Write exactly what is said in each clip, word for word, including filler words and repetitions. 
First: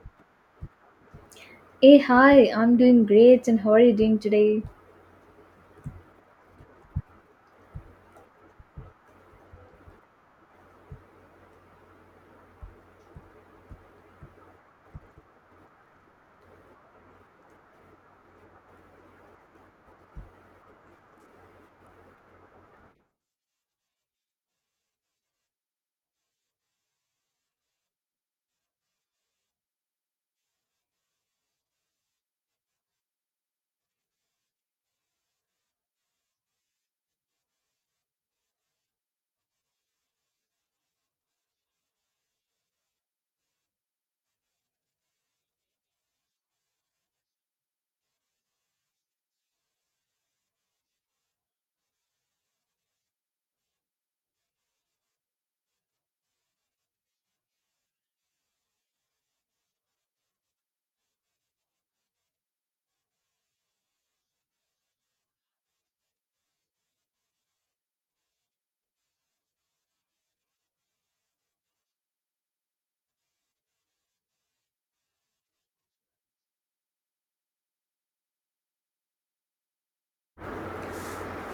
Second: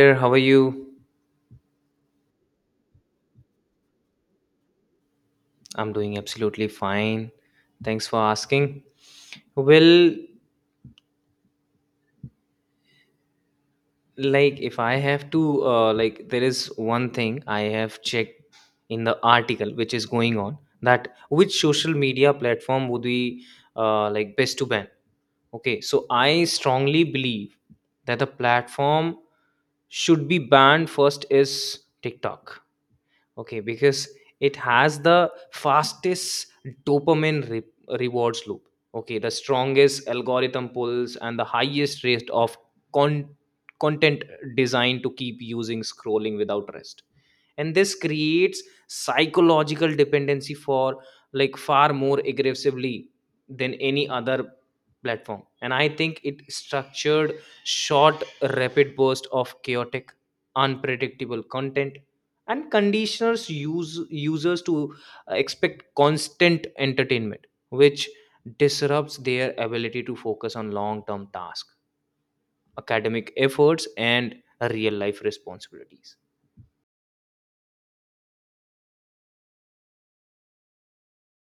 There, how are you? Hey, hi, I'm doing great, and how are you doing today? I'm doing absolutely fine. Thanks for asking. Well, like if I have to, uh, like there is one thing I have checked in the article which is going on, that which social media platform would be uh, like best to ban. Okay, so I strongly believe that the platform should be banned first is TikTok. Okay, because it has the fastest dopamine re- rewards loop. Okay, the strongest algorithm pulls and the highest rate of con- content designed to keep using scrolling without rest. And this creates psychological dependency for like far more aggressively than any other platform. And I think it structured short, rapid burst of chaotic, unpredictable content and conditioners use users to uh, expect constant entertainment which disrupts their ability to focus on long term tasks, academic efforts and real life responsibilities.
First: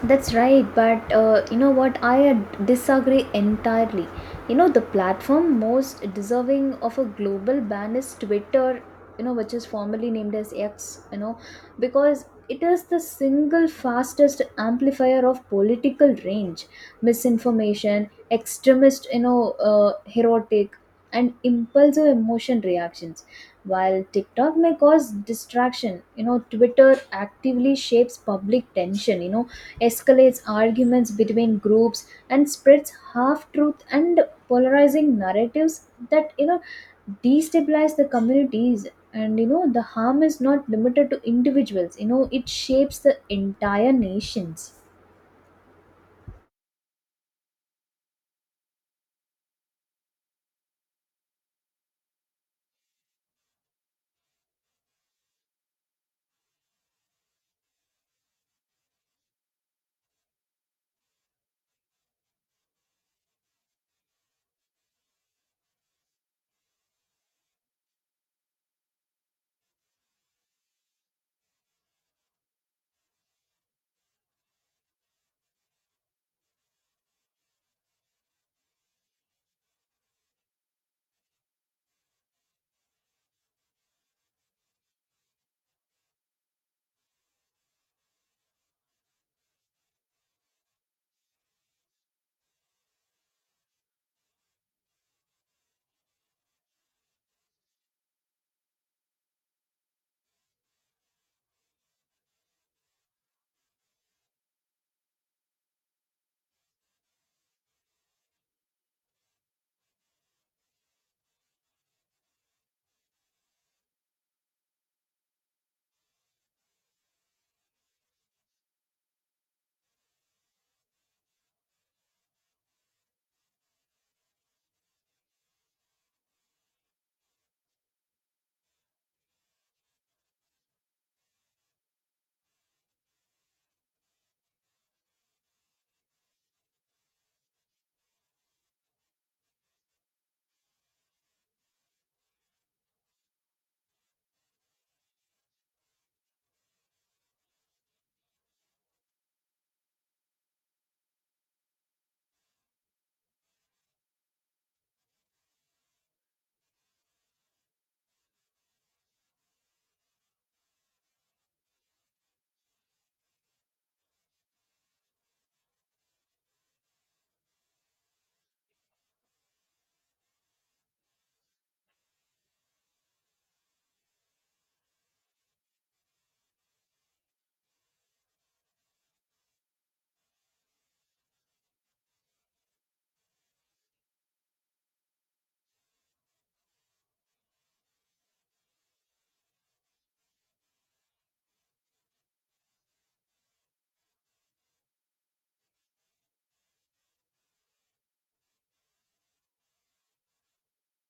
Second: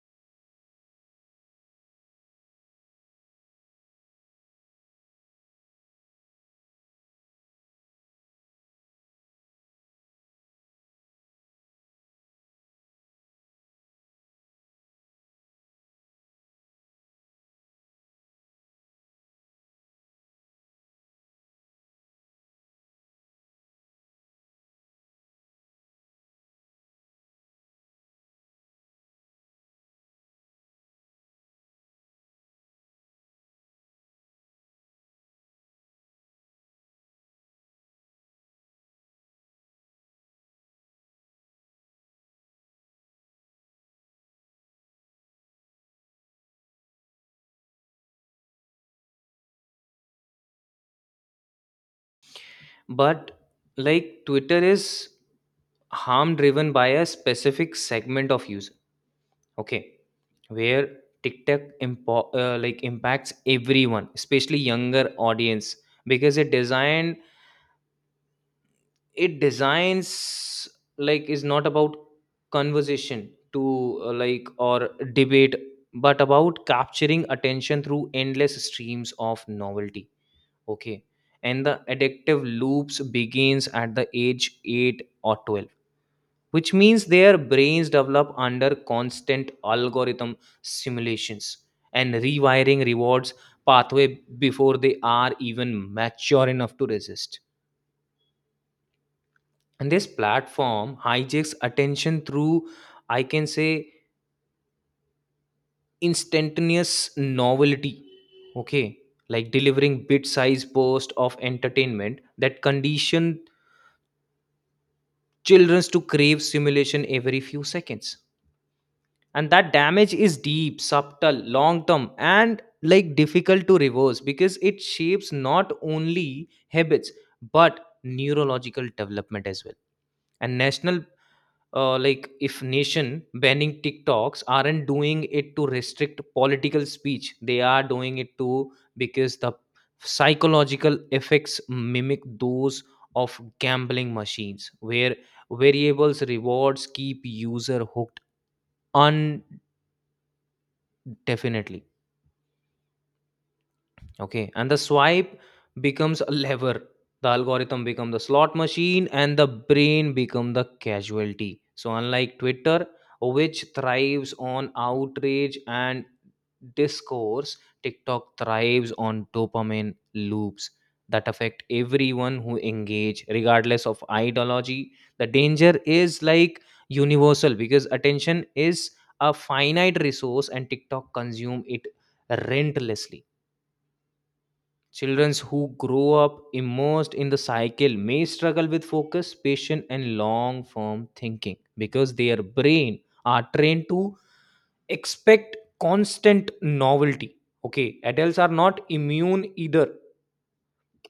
That's right, but uh, you know what? I ad- disagree entirely. You know, the platform most deserving of a global ban is Twitter, you know, which is formerly named as X, you know, because it is the single fastest amplifier of political range, misinformation, extremist, you know, uh, heroic, and impulsive emotion reactions. While TikTok may cause distraction, you know, Twitter actively shapes public tension, you know, escalates arguments between groups and spreads half truth and polarizing narratives that, you know, destabilize the communities. And you know the harm is not limited to individuals, you know it shapes the entire nations. But like Twitter is harm driven by a specific segment of user, okay, where TikTok impo- uh, like impacts everyone, especially younger audience, because it designed, it designs, like is not about conversation to uh, like or debate but about capturing attention through endless streams of novelty. Okay, and the addictive loops begins at the age eight or twelve, which means their brains develop under constant algorithm simulations and rewiring rewards pathway before they are even mature enough to resist. And this platform hijacks attention through, I can say, instantaneous novelty. Okay, like delivering bit size burst of entertainment that condition childrens to crave simulation every few seconds. And that damage is deep, subtle, long term, and like difficult to reverse because it shapes not only habits but neurological development as well. And national, uh, like if nation banning TikToks aren't doing it to restrict political speech, they are doing it to, because the psychological effects mimic those of gambling machines where variables rewards keep user hooked indefinitely. Okay, and the swipe becomes a lever. The algorithm become the slot machine, and the brain become the casualty. So unlike Twitter, which thrives on outrage and discourse, TikTok thrives on dopamine loops that affect everyone who engage, regardless of ideology. The danger is like universal because attention is a finite resource, and TikTok consume it relentlessly. Children who grow up immersed in the cycle may struggle with focus, patience, and long form thinking because their brain are trained to expect constant novelty. Okay, adults are not immune either,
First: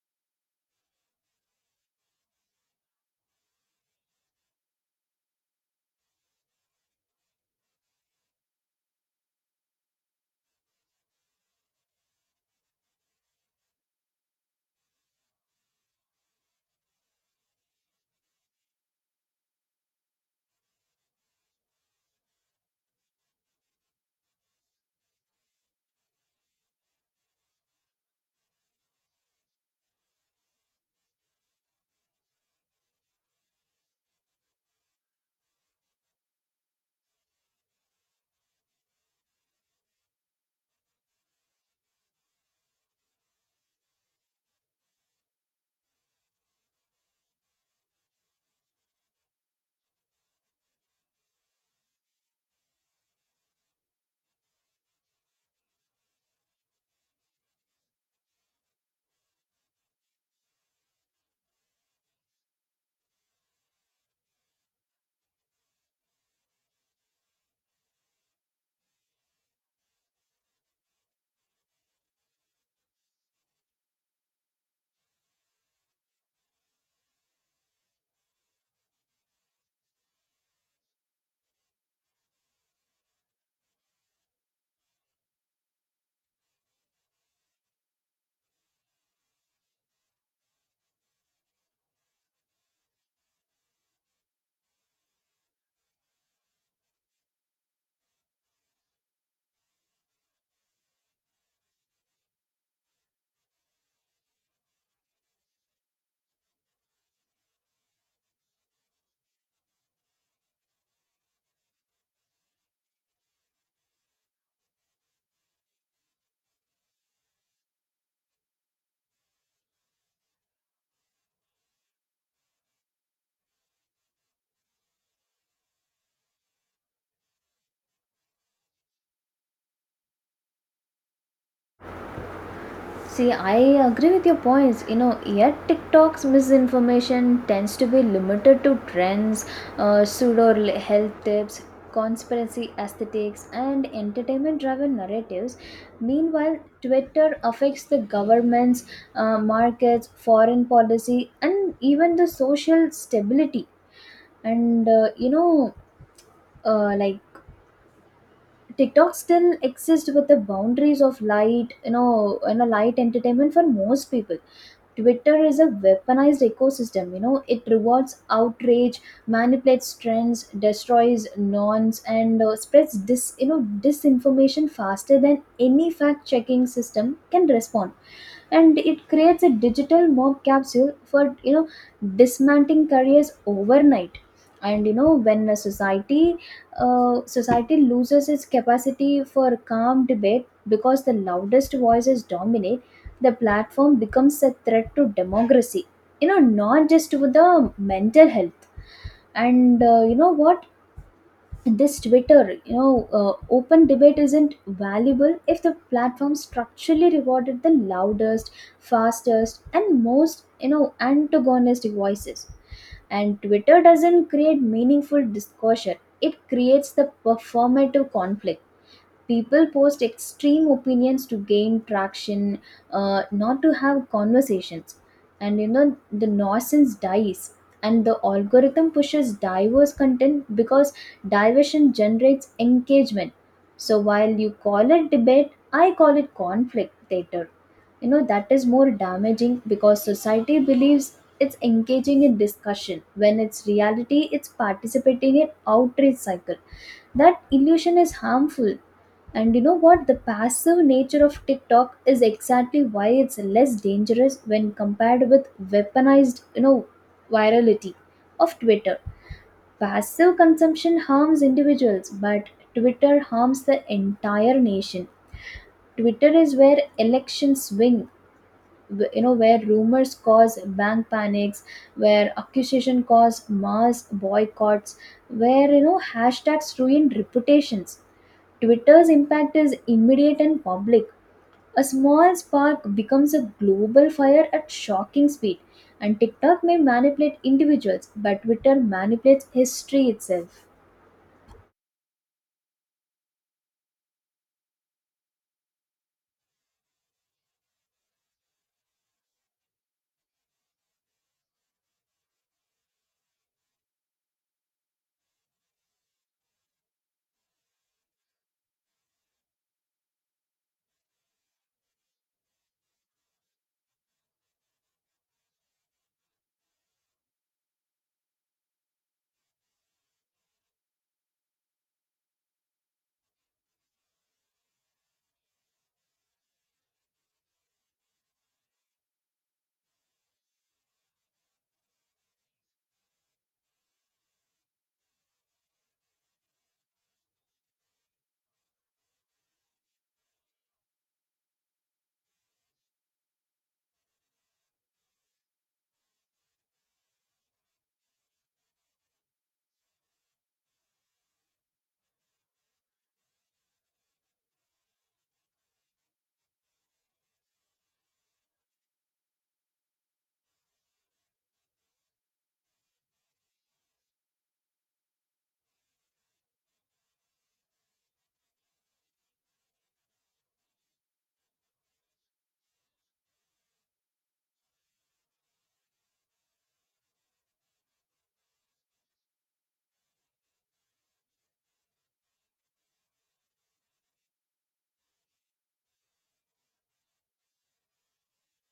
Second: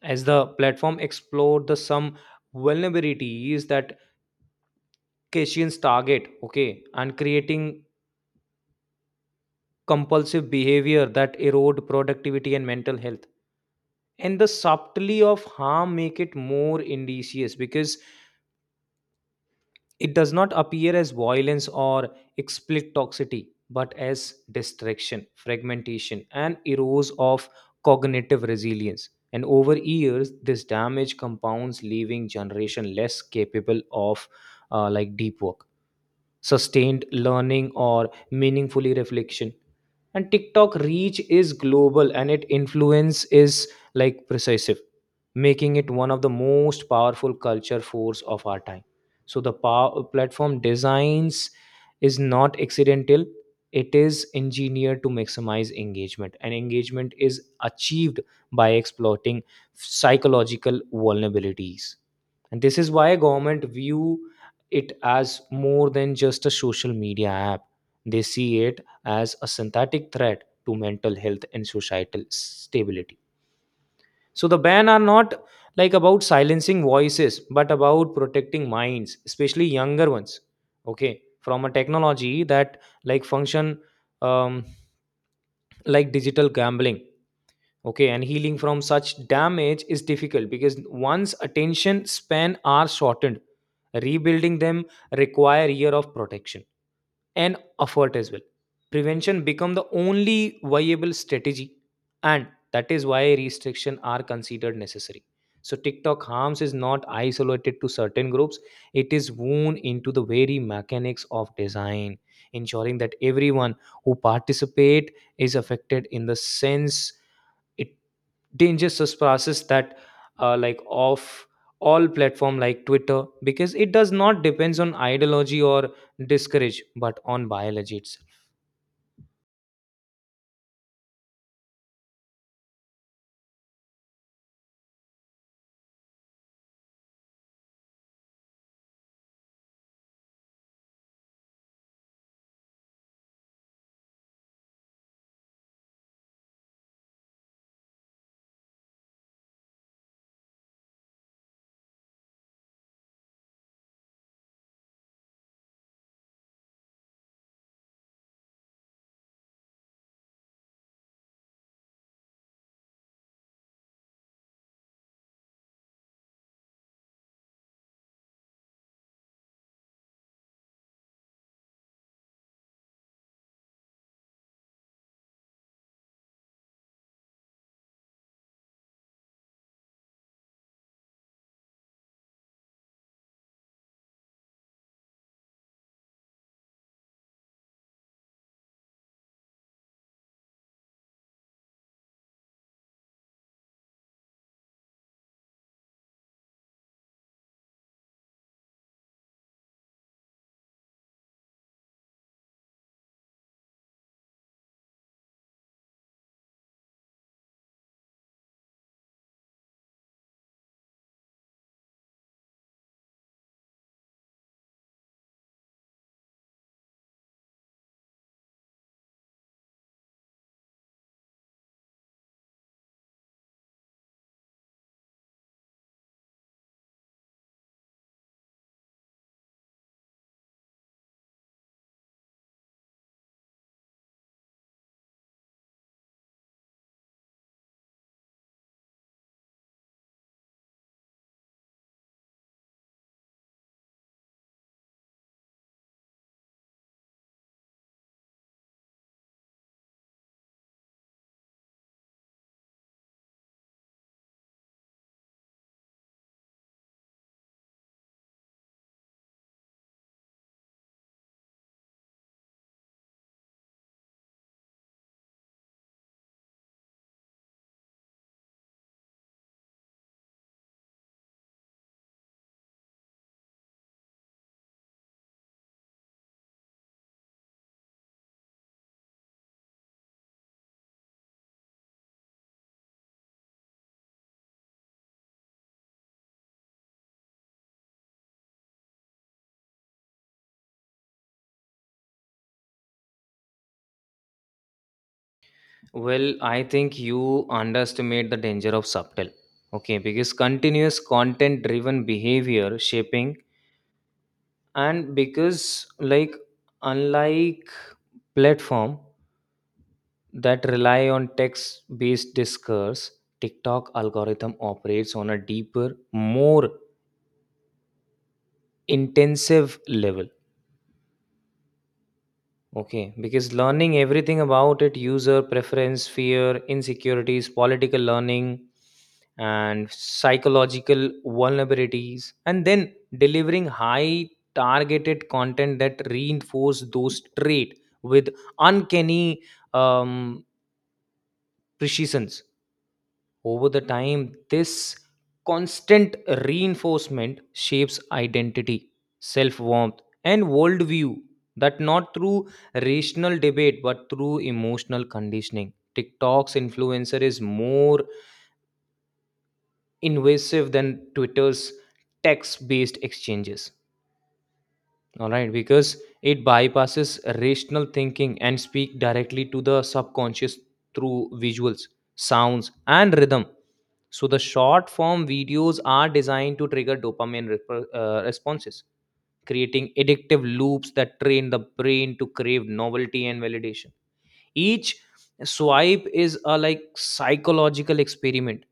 as the platform explored the some vulnerabilities that Cassians target. Okay, and creating compulsive behavior that erode productivity and mental health. And the subtlety of harm make it more indicious because it does not appear as violence or explicit toxicity, but as distraction, fragmentation, and erodes of cognitive resilience. And over years, this damage compounds, leaving generation less capable of uh, like deep work, sustained learning or meaningfully reflection. And TikTok reach is global and its influence is like precisive, making it one of the most powerful culture force of our time. So the power, platform designs is not accidental, it is engineered to maximize engagement, and engagement is achieved by exploiting psychological vulnerabilities. And this is why government view it as more than just a social media app. They see it as a synthetic threat to mental health and societal stability. So the ban are not like about silencing voices, but about protecting minds, especially younger ones. Okay, from a technology that like function um, like digital gambling. Okay, and healing from such damage is difficult because once attention span are shortened, rebuilding them require year of protection and effort as well. Prevention become the only viable strategy, and that is why restrictions are considered necessary. So TikTok harms is not isolated to certain groups; it is woven into the very mechanics of design, ensuring that everyone who participate is affected in the sense, it dangerous process that uh, like of all platform like Twitter because it does not depends on ideology or discourage but on biology itself. See, I agree with your points. You know, yet TikTok's misinformation tends to be limited to trends, uh, pseudo health tips, conspiracy aesthetics, and entertainment driven narratives. Meanwhile, Twitter affects the governments, uh, markets, foreign policy, and even the social stability. And, uh, you know, uh, like TikTok still exists with the boundaries of light, you know, you know, light entertainment for most people. Twitter is a weaponized ecosystem. You know, it rewards outrage, manipulates trends, destroys norms, and uh, spreads dis you know disinformation faster than any fact checking system can respond. And it creates a digital mob capsule for, you know, dismantling careers overnight. And you know when a society, uh, society loses its capacity for calm debate because the loudest voices dominate, the platform becomes a threat to democracy, you know, not just to the mental health. And uh, you know what, this Twitter, you know, uh, open debate isn't valuable if the platform structurally rewarded the loudest, fastest, and most, you know, antagonistic voices. And Twitter doesn't create meaningful discussion; it creates the performative conflict. People post extreme opinions to gain traction, uh, not to have conversations. And you know the nonsense dies, and the algorithm pushes diverse content because diversion generates engagement. So while you call it debate, I call it conflict theater. You know that is more damaging because society believes it's engaging in discussion when it's reality it's participating in outrage cycle. That illusion is harmful. And you know what, the passive nature of TikTok is exactly why it's less dangerous when compared with weaponized, you know, virality of Twitter. Passive consumption harms individuals, but Twitter harms the entire nation. Twitter is where elections swing, w- you know, where rumors cause bank panics, where accusation cause mass boycotts, where, you know, hashtags ruin reputations. Twitter's impact is immediate and public. A small spark becomes a global fire at shocking speed. And TikTok may manipulate individuals, but Twitter manipulates history itself. Well, I think you underestimate the danger of subtle, okay, because continuous content driven behavior shaping, and because like, unlike platform that rely on text based discourse, TikTok algorithm operates on a deeper, more intensive level. Okay, because learning everything about it user preference, fear, insecurities, political learning, and psychological vulnerabilities, and then delivering high targeted content that reinforce those traits with uncanny um, precisions. Over the time, this constant reinforcement shapes identity, self warmth, and worldview, that not through rational debate but through emotional conditioning. TikTok's influencer is more invasive than Twitter's text based exchanges. All right, because it bypasses rational thinking and speak directly to the subconscious through visuals, sounds, and rhythm. So the short form videos are designed to trigger dopamine rep- uh, responses, creating addictive loops that train the brain to crave novelty and validation. Each swipe is a like psychological experiment,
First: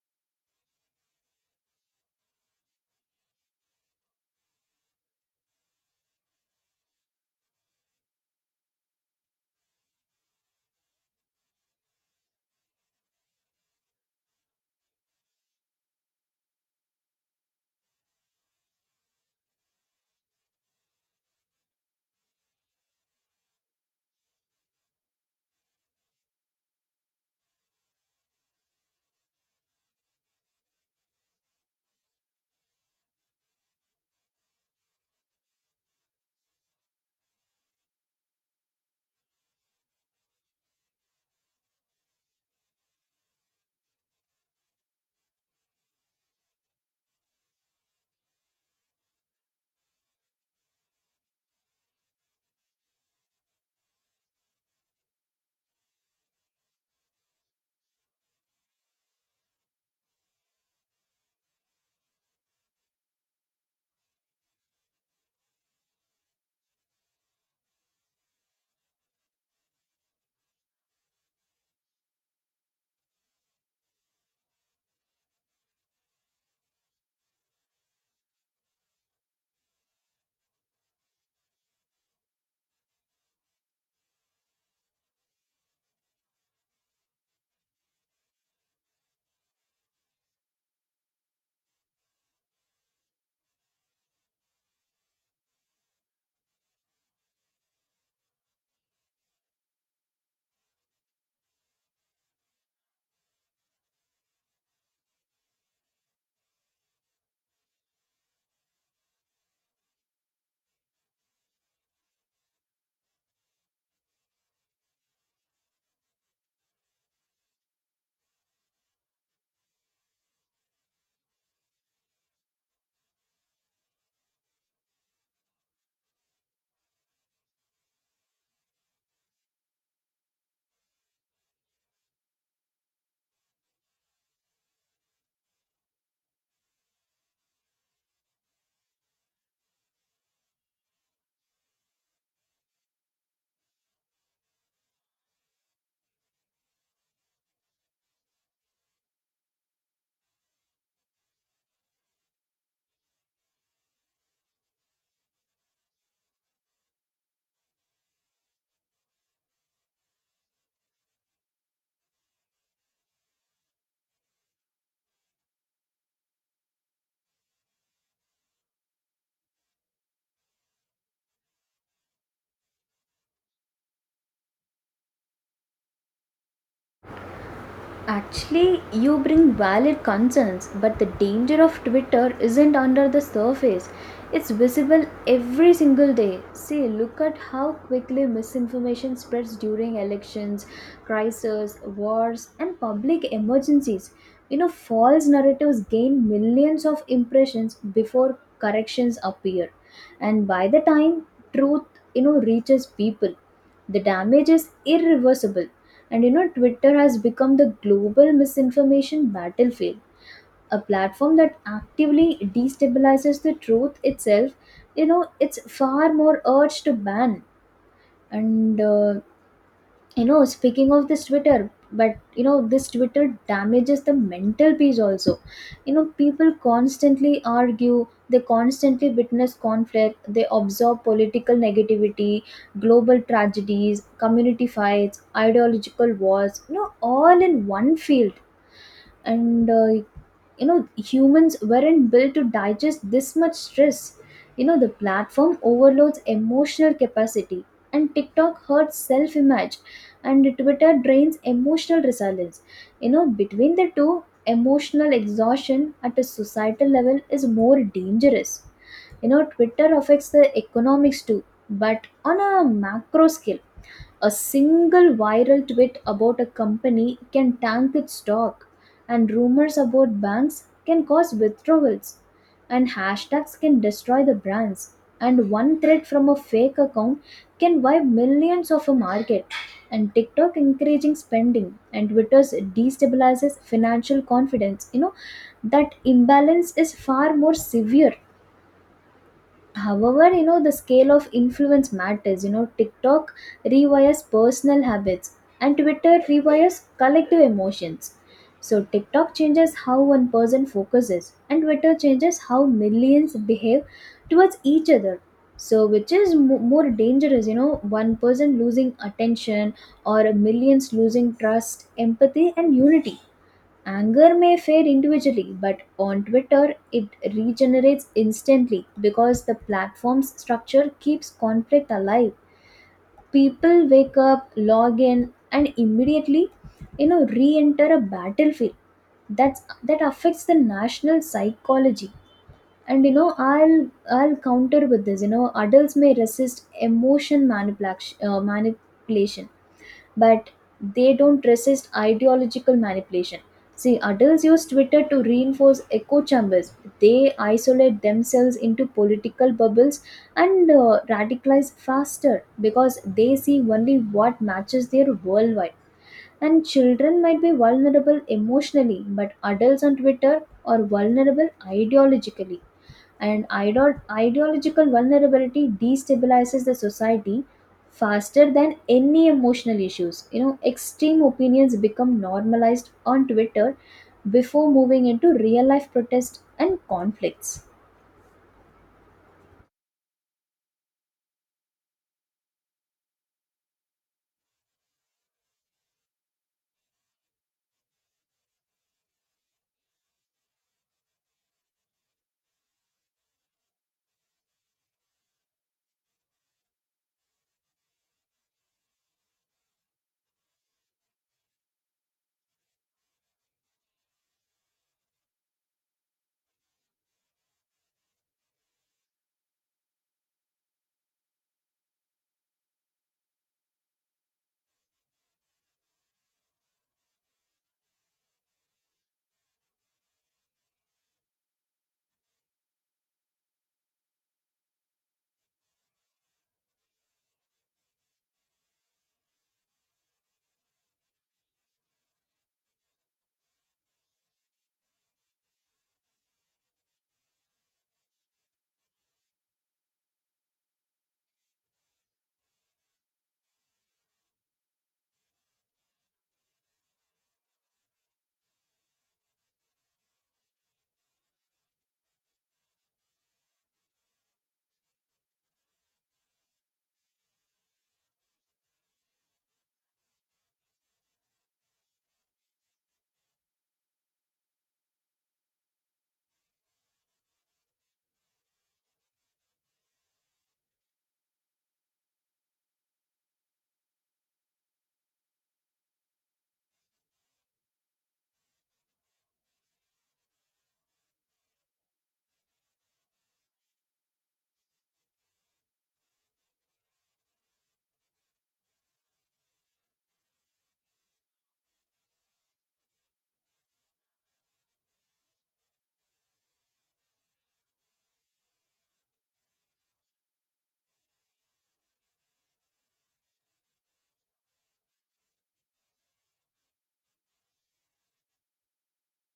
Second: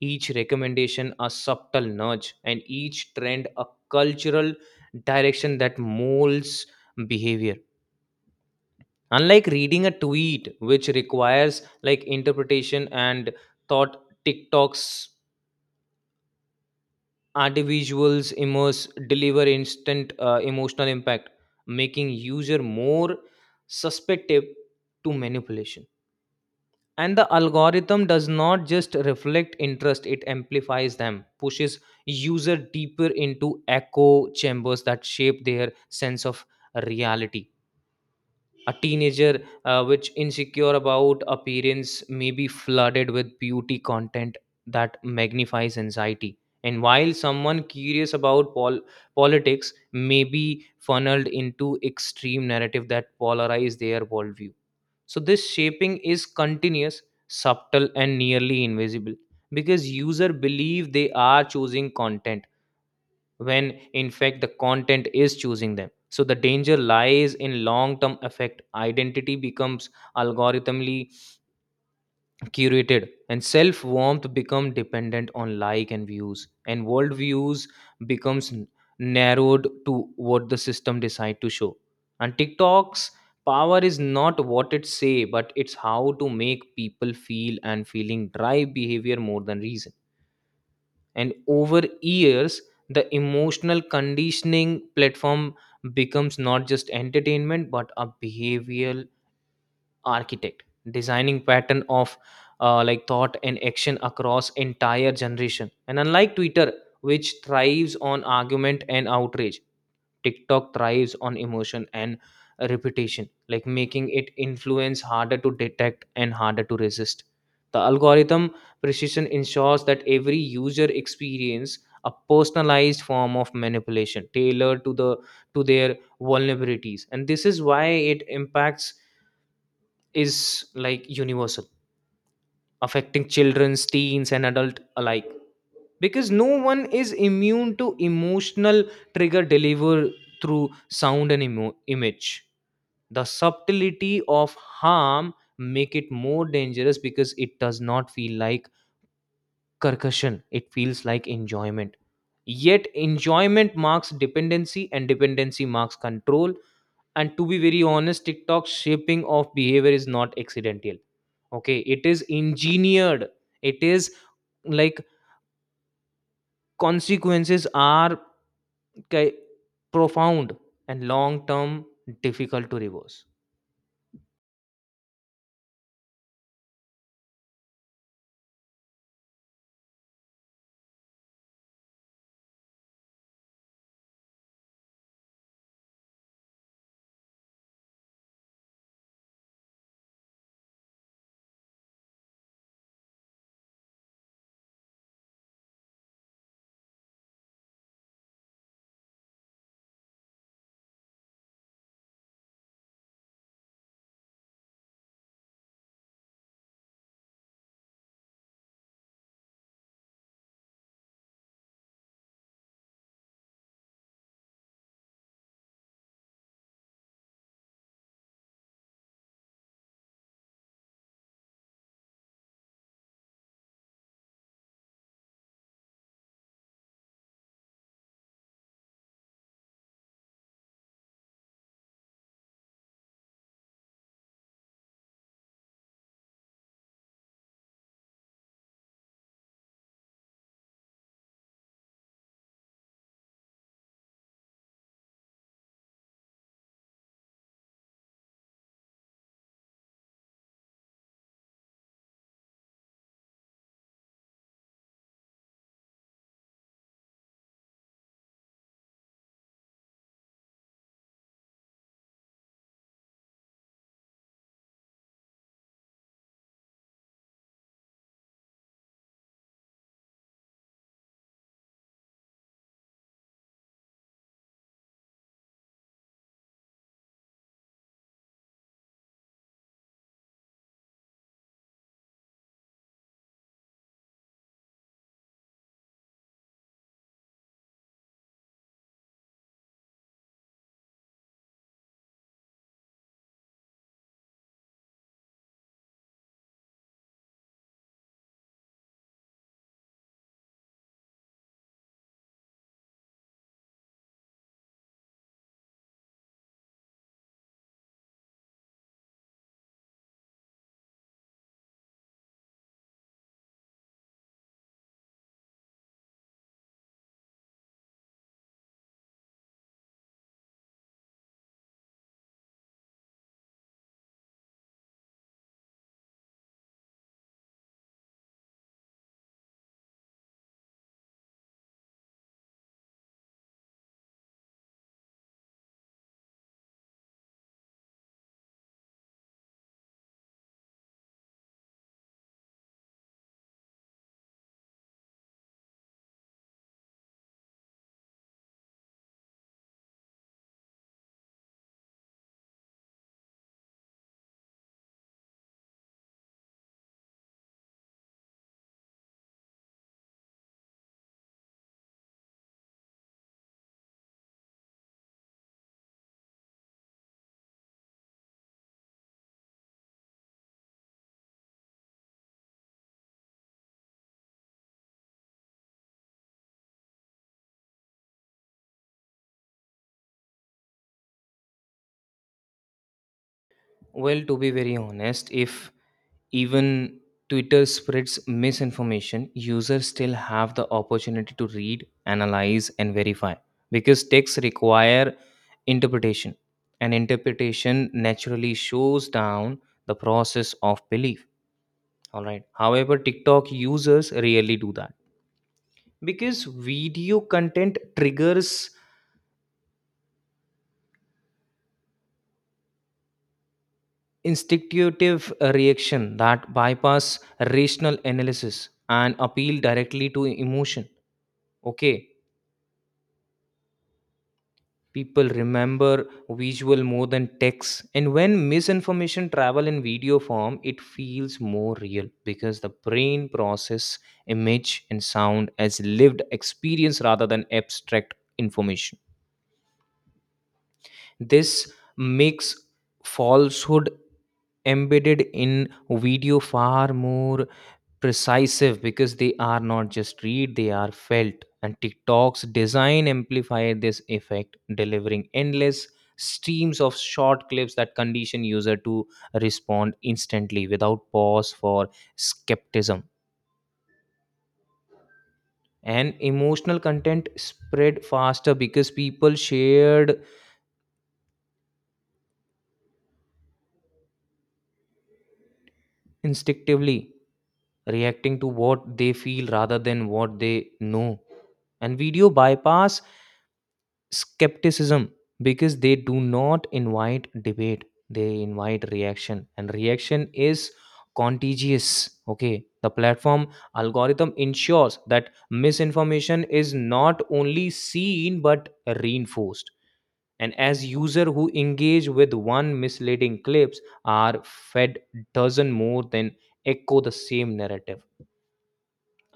each recommendation a subtle nudge, and each trend a cultural direction that molds behavior. Unlike reading a tweet, which requires like interpretation and thought, TikToks Artivisuals immerse deliver instant uh, emotional impact, making user more susceptible to manipulation. And the algorithm does not just reflect interest; it amplifies them, pushes user deeper into echo chambers that shape their sense of reality. A teenager uh, which insecure about appearance may be flooded with beauty content that magnifies anxiety, and while someone curious about pol- politics may be funneled into extreme narrative that polarize their worldview. So this shaping is continuous, subtle and nearly invisible because user believe they are choosing content when in fact the content is choosing them. So the danger lies in long term effect, identity becomes algorithmically curated, and self warmth become dependent on like and views, and worldviews becomes n- narrowed to what the system decide to show. And TikTok's power is not what it say but it's how to make people feel, and feeling drive behavior more than reason. And over years, the emotional conditioning platform becomes not just entertainment but a behavioral architect, designing pattern of uh, like thought and action across entire generation. And unlike Twitter, which thrives on argument and outrage, TikTok thrives on emotion and repetition, like making it influence harder to detect and harder to resist. The algorithm precision ensures that every user experience a personalized form of manipulation tailored to the to their vulnerabilities, and this is why it impacts is like universal, affecting children, teens and adult alike because no one is immune to emotional trigger delivered through sound and emo- image. The subtlety of harm make it more dangerous because it does not feel like concussion, it feels like enjoyment, yet enjoyment marks dependency and dependency marks control. And to be very honest, TikTok's shaping of behavior is not accidental, okay, it is engineered, it is like consequences are ki- profound and long term, difficult to reverse. Actually, you bring valid concerns, but the danger of Twitter isn't under the surface. It's visible every single day. See, look at how quickly misinformation spreads during elections, crises, wars, and public emergencies. You know, false narratives gain millions of impressions before corrections appear. And by the time truth, you know, reaches people, the damage is irreversible. And you know, Twitter has become the global misinformation battlefield, a platform that actively destabilizes the truth itself. You know, it's far more urged to ban. And uh, you know, speaking of this Twitter, but you know this Twitter damages the mental peace also. You know people constantly argue, they constantly witness conflict, they absorb political negativity, global tragedies, community fights, ideological wars, you know, all in one field. And uh, you know humans weren't built to digest this much stress. You know the platform overloads emotional capacity. And TikTok hurts self image, and Twitter drains emotional resilience. You know between the two, emotional exhaustion at a societal level is more dangerous. You know Twitter affects the economics too, but on a macro scale. A single viral tweet about a company can tank its stock, and rumors about banks can cause withdrawals, and hashtags can destroy the brands, and one thread from a fake account can wipe millions of a market. And TikTok encouraging spending, and Twitter's destabilizes financial confidence. You know that imbalance is far more severe. However, you know, the scale of influence matters. You know, TikTok rewires personal habits and Twitter rewires collective emotions. So, TikTok changes how one person focuses, and Twitter changes how millions behave towards each other. So, which is mo- more dangerous, you know, one person losing attention or millions losing trust, empathy, and unity. Anger may fade individually, but on Twitter it regenerates instantly because the platform's structure keeps conflict alive. People wake up, log in, and immediately, you know, re-enter a battlefield. That's that affects the national psychology. And you know, I'll I'll counter with this. You know, adults may resist emotion manipulation, uh, manipulation, but they don't resist ideological manipulation. See, adults use Twitter to reinforce echo chambers. They isolate themselves into political bubbles and uh, radicalize faster because they see only what matches their worldwide. And children might be vulnerable emotionally, but adults on Twitter are vulnerable ideologically. And idol- ideological vulnerability destabilizes the society faster than any emotional issues. You know, extreme opinions become normalized on Twitter before moving into real life protests and conflicts. Well, to be very honest, if even Twitter spreads misinformation, users still have the opportunity to read, analyze, and verify because texts require interpretation, and interpretation naturally shows down the process of belief. All right. However, TikTok users rarely do that because video content triggers instinctive uh, reaction that bypass rational analysis and appeal directly to emotion. Okay, people remember visual more than text, and when misinformation travel in video form, it feels more real because the brain process image and sound as lived experience rather than abstract information. This makes falsehood embedded in video far more precisive because they are not just read, they are felt. And TikTok's design amplify this effect, delivering endless streams of short clips that condition user to respond instantly without pause for skepticism. And emotional content spread faster because people shared instinctively, reacting to what they feel rather than what they know. And video bypass skepticism because they do not invite debate, they invite reaction, and reaction is contagious. Okay, the platform algorithm ensures that misinformation is not only seen but reinforced. And as user who engage with one misleading clips are fed dozen more, then echo the same narrative.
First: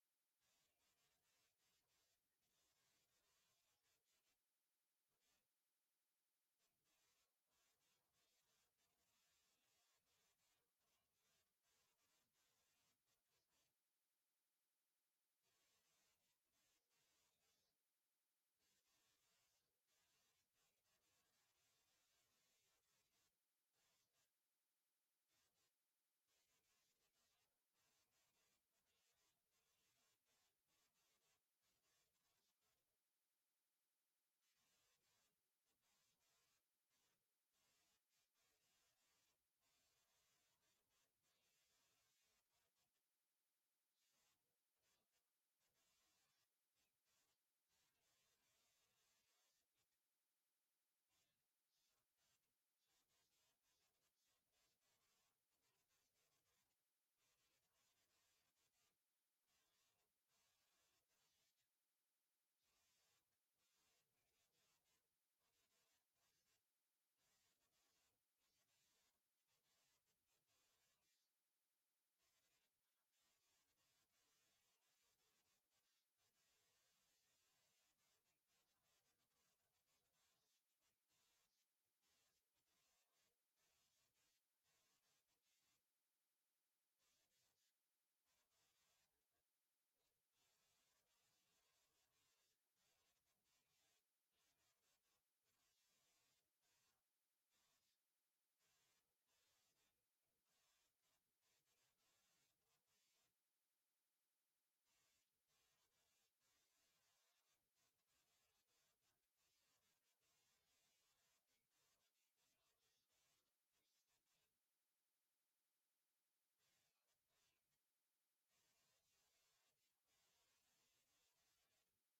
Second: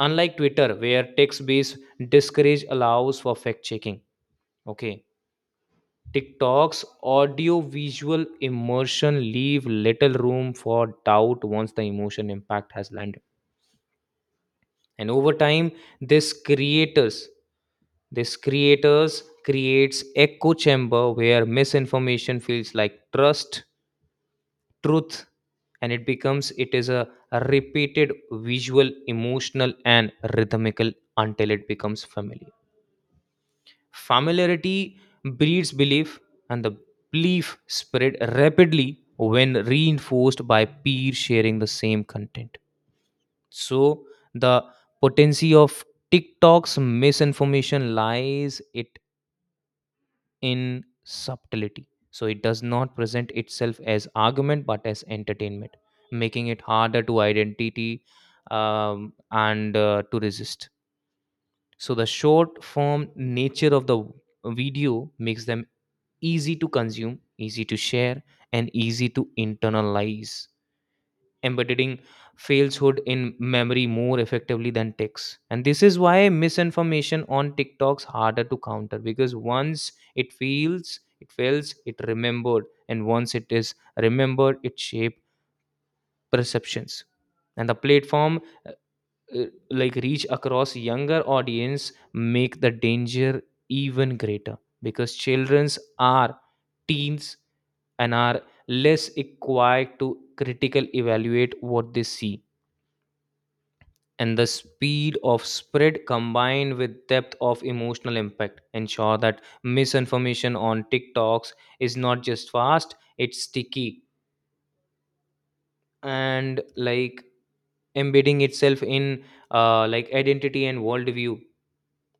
Unlike Twitter, where text based discourage allows for fact checking, okay, TikTok's audio visual immersion leave little room for doubt once the emotion impact has landed. And over time, this creators this creators creates echo chamber where misinformation feels like trust truth, and it becomes it is a repeated visual, emotional and rhythmical until it becomes familiar. Familiarity breeds belief, and the belief spread rapidly when reinforced by peers sharing the same content. So the potency of TikTok's misinformation lies it in subtlety. So it does not present itself as argument but as entertainment, making it harder to identity um, and uh, to resist. So the short form nature of the video makes them easy to consume, easy to share, and easy to internalize, embedding falsehood in memory more effectively than text. And this is why misinformation on TikTok's harder to counter because once it feels, it fails, it remembered, and once it is remembered, it shapes perceptions. And the platform uh, like reach across younger audience make the danger even greater because childrens are teens and are less equipped to critically evaluate what they see. And the speed of spread combined with depth of emotional impact ensure that misinformation on tiktoks is not just fast, it's sticky and like embedding itself in uh, like identity and worldview.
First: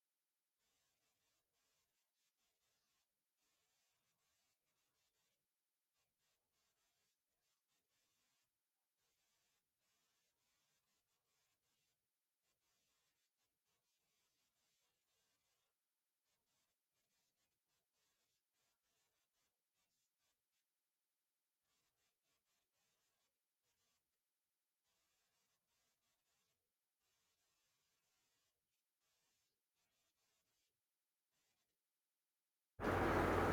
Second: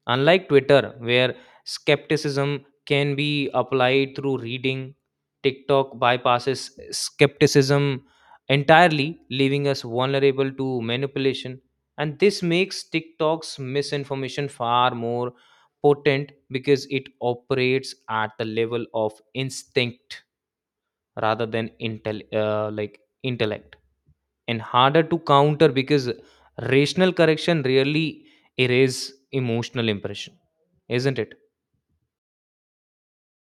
Unlike Twitter, where skepticism can be applied through reading, TikTok bypasses skepticism entirely, leaving us vulnerable to manipulation. And this makes TikTok's misinformation far more potent because it operates at the level of instinct rather than intel, uh, like intellect, and harder to counter because rational correction really erase emotional impression, isn't it?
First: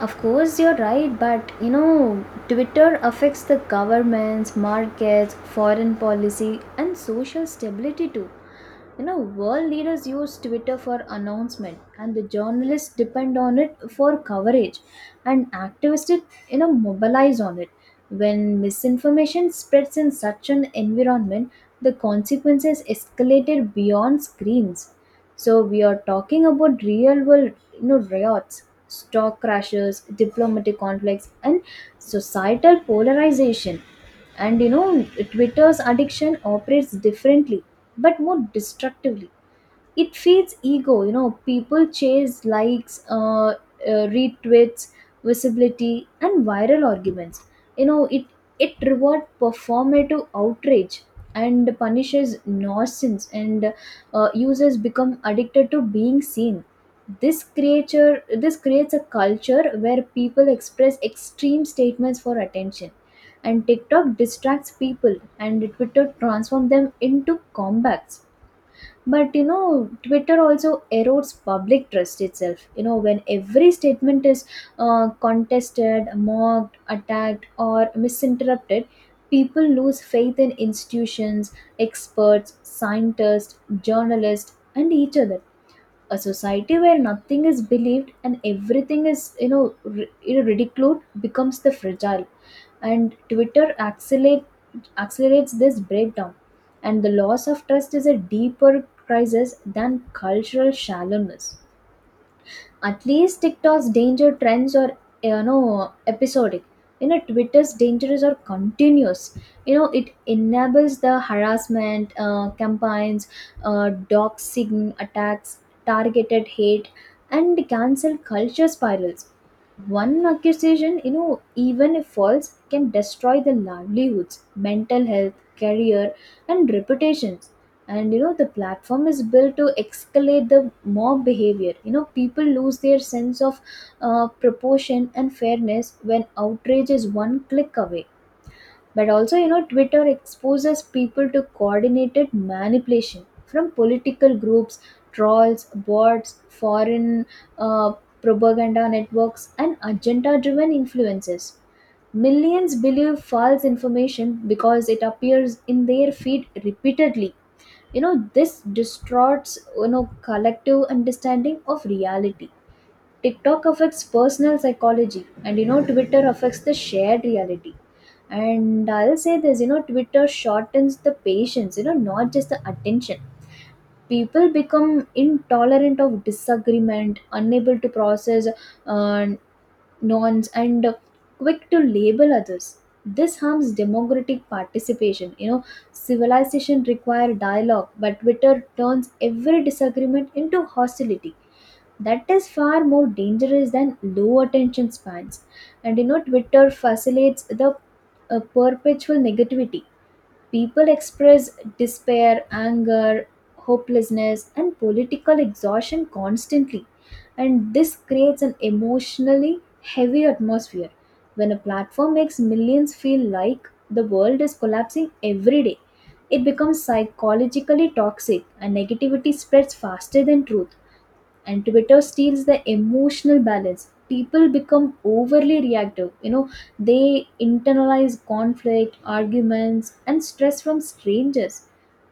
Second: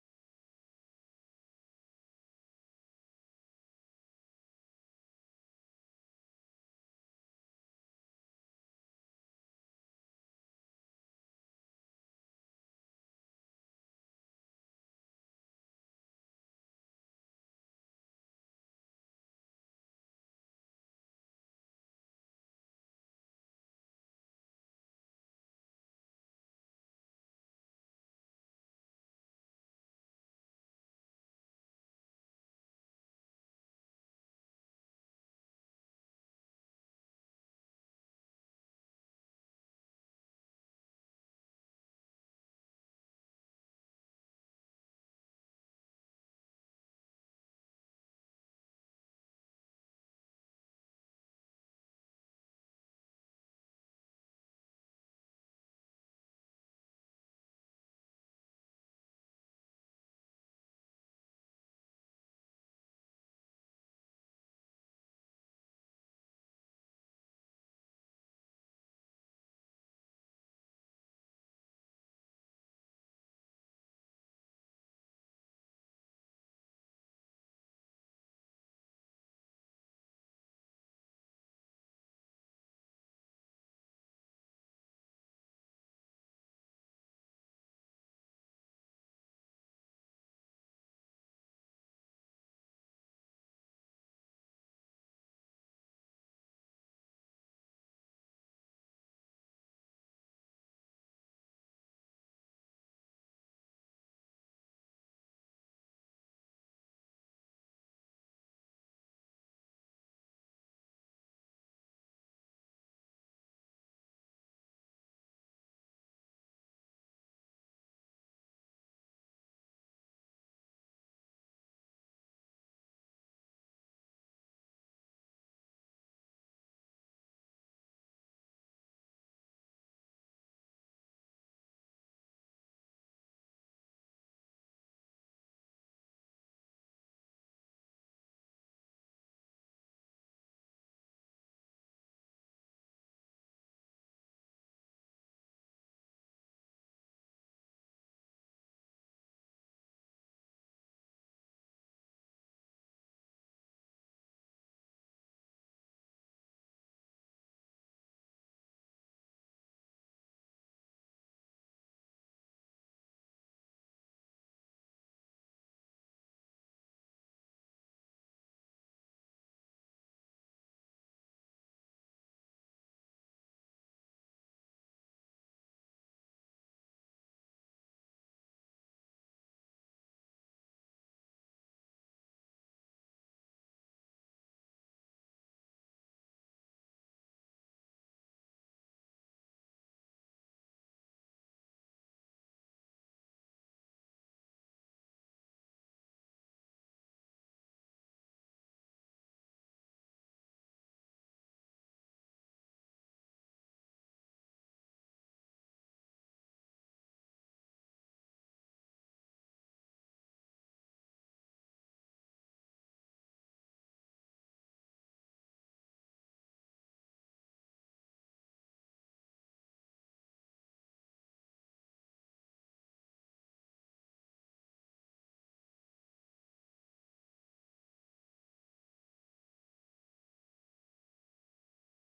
Of course, you're right, but you know, Twitter affects the governments, markets, foreign policy, and social stability too. You know, world leaders use Twitter for announcement, and the journalists depend on it for coverage, and activists, you know, mobilize on it. When misinformation spreads in such an environment, the consequences escalated beyond screens. So we are talking about real world, you know, riots, stock crashes, diplomatic conflicts and societal polarization. And you know Twitter's addiction operates differently, but more destructively. It feeds ego. You know people chase likes, uh, uh, retweets, visibility and viral arguments. You know it it rewards performative outrage and punishes nonsense, and uh, users become addicted to being seen. This creature, this creates a culture where people express extreme statements for attention, and TikTok distracts people, and Twitter transforms them into comebacks. But you know, Twitter also erodes public trust itself. You know, when every statement is uh, contested, mocked, attacked, or misinterpreted, people lose faith in institutions, experts, scientists, journalists, and each other. A society where nothing is believed and everything is, you know ri- you know, ridiculed becomes the fragile. And twitter accelerate, accelerates this breakdown. And the loss of trust is a deeper crisis than cultural shallowness. At least TikTok's danger trends are, you know, episodic. You know Twitter's dangers are continuous. You know it enables the harassment uh, campaigns, uh, doxing attacks, targeted hate, and cancel culture spirals. One accusation, you know, even if false, can destroy the livelihoods, mental health, career, and reputations. And you know, the platform is built to escalate the mob behavior. You know, people lose their sense of uh, proportion and fairness when outrage is one click away. But also, you know, Twitter exposes people to coordinated manipulation from political groups, trolls, bots, foreign uh, propaganda networks, and agenda driven influences. Millions believe false information because it appears in their feed repeatedly. You know, this distorts, you know, collective understanding of reality. TikTok affects personal psychology, and you know, Twitter affects the shared reality. And I'll say this, you know, Twitter shortens the patience, you know, not just the attention. People become intolerant of disagreement, unable to process uh, nonce, and quick to label others. This harms democratic participation. You know, civilization require dialogue, but Twitter turns every disagreement into hostility that is far more dangerous than low attention spans. And you know Twitter facilitates the, uh, perpetual negativity. People express despair, anger, hopelessness and political exhaustion constantly. And this creates an emotionally heavy atmosphere. When a platform makes millions feel like the world is collapsing every day, it becomes psychologically toxic, and negativity spreads faster than truth. And Twitter steals the emotional balance. People become overly reactive, you know, they internalize conflict, arguments and stress from strangers.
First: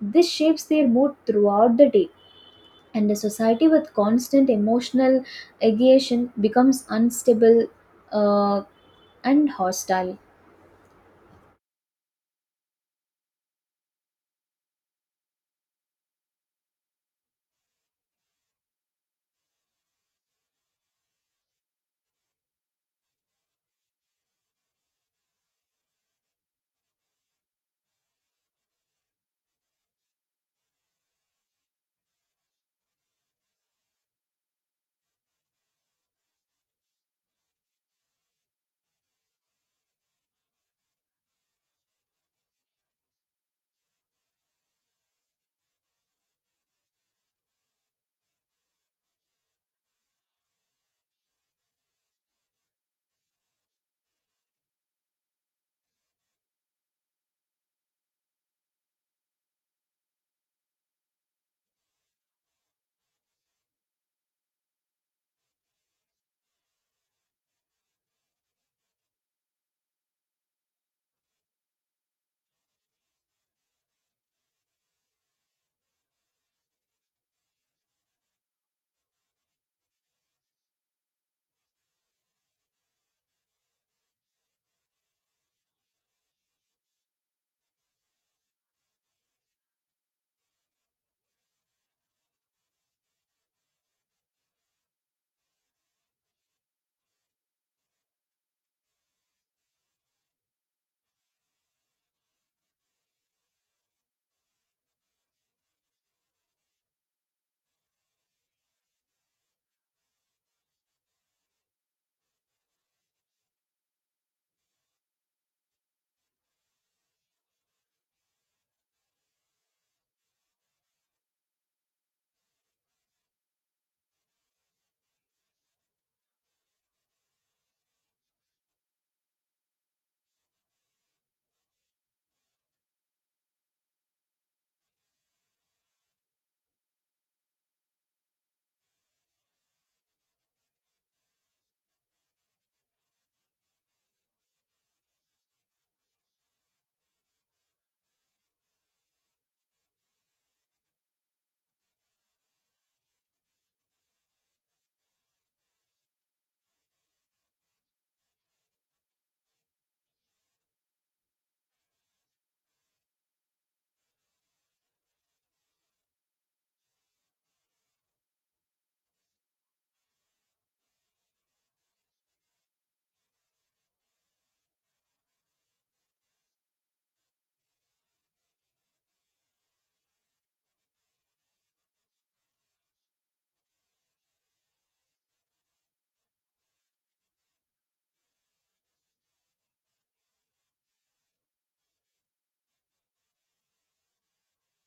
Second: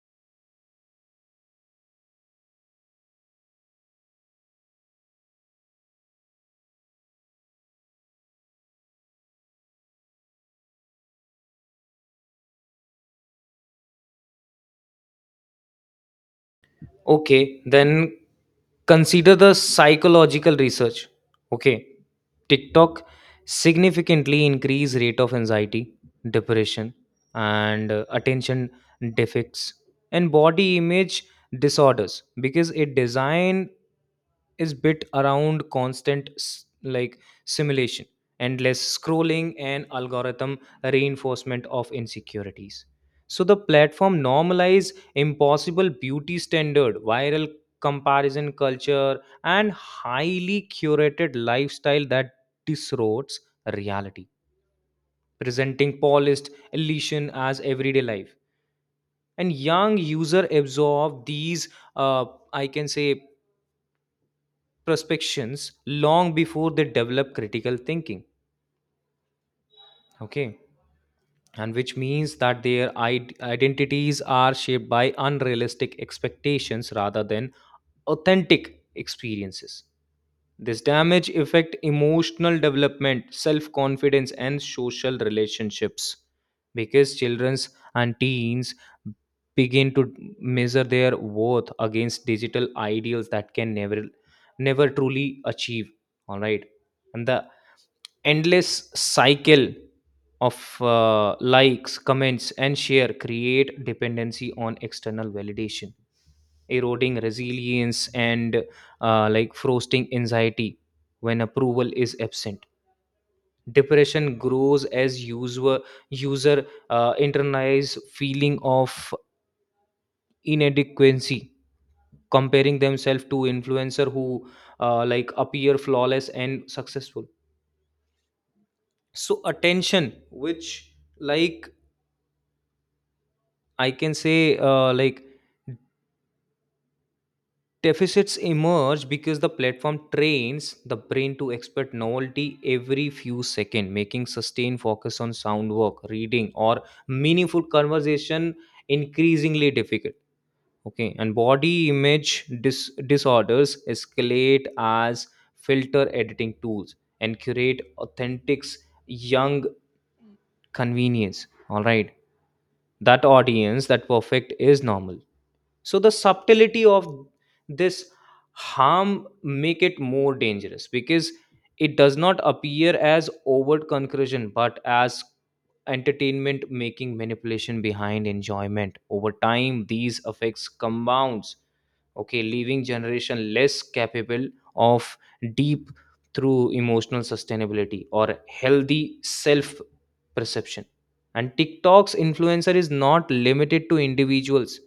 This shapes their mood throughout the day. And a society with constant emotional agitation becomes unstable, uh, and hostile. Okay, then consider the psychological research. Okay, TikTok significantly increase rate of anxiety, depression, and uh, attention defects and body image disorders because it design is bit around constant s- like simulation, endless scrolling and algorithm reinforcement of insecurities. So the platform normalize impossible beauty standard, viral comparison culture, and highly curated lifestyle that distorts reality, presenting polished elation as everyday life. And young user absorb these uh, I can say perspectives long before they develop critical thinking, okay, and which means that their id- identities are shaped by unrealistic expectations rather than authentic experiences. This damage affect emotional development, self-confidence and social relationships because childrens and teens begin to measure their worth against digital ideals that can never never truly achieve. All right, and the endless cycle of uh, likes, comments and share create dependency on external validation, eroding resilience and uh, like frosting anxiety. When approval is absent, depression grows as user user uh, internalize feeling of inadequacy, comparing themselves to influencer who uh, like appear flawless and successful. So attention which like, I can say, uh, like deficits emerge because the platform trains the brain to expect novelty every few seconds, making sustained focus on sound work, reading, or meaningful conversation increasingly difficult. Okay, and body image dis- disorders escalate as filter editing tools and curate authentic young convenience. All right, that audience, that perfect is normal. So the subtlety of this harm make it more dangerous because it does not appear as overt conclusion but as entertainment, making manipulation behind enjoyment. Over time these effects compounds, okay, leaving generation less capable of deep through emotional sustainability or healthy self perception. And TikTok's influencer is not limited to individuals,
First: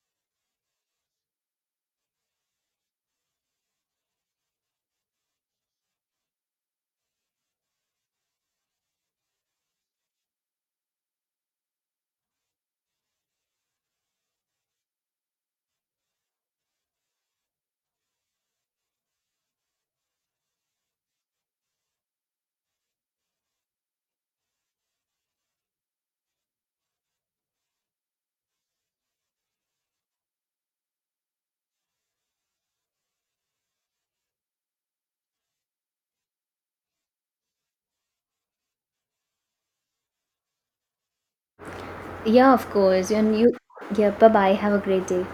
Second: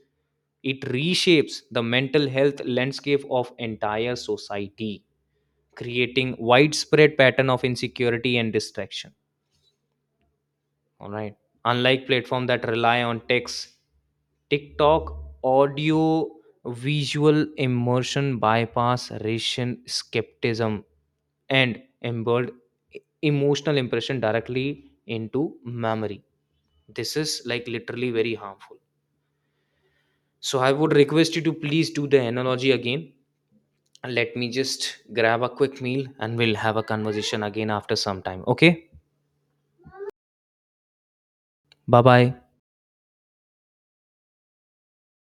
it reshapes the mental health landscape of entire society, creating widespread pattern of insecurity and distraction. All right, unlike platform that rely on text, TikTok audio visual immersion bypass racial skepticism and embed emotional impression directly into memory. This is like literally very harmful. So I would request you to please do the analogy again. Let me just grab a quick meal and we'll have a conversation again after some time. Okay? Bye bye. Yeah, of course, and you. Yeah, bye bye, have a great day.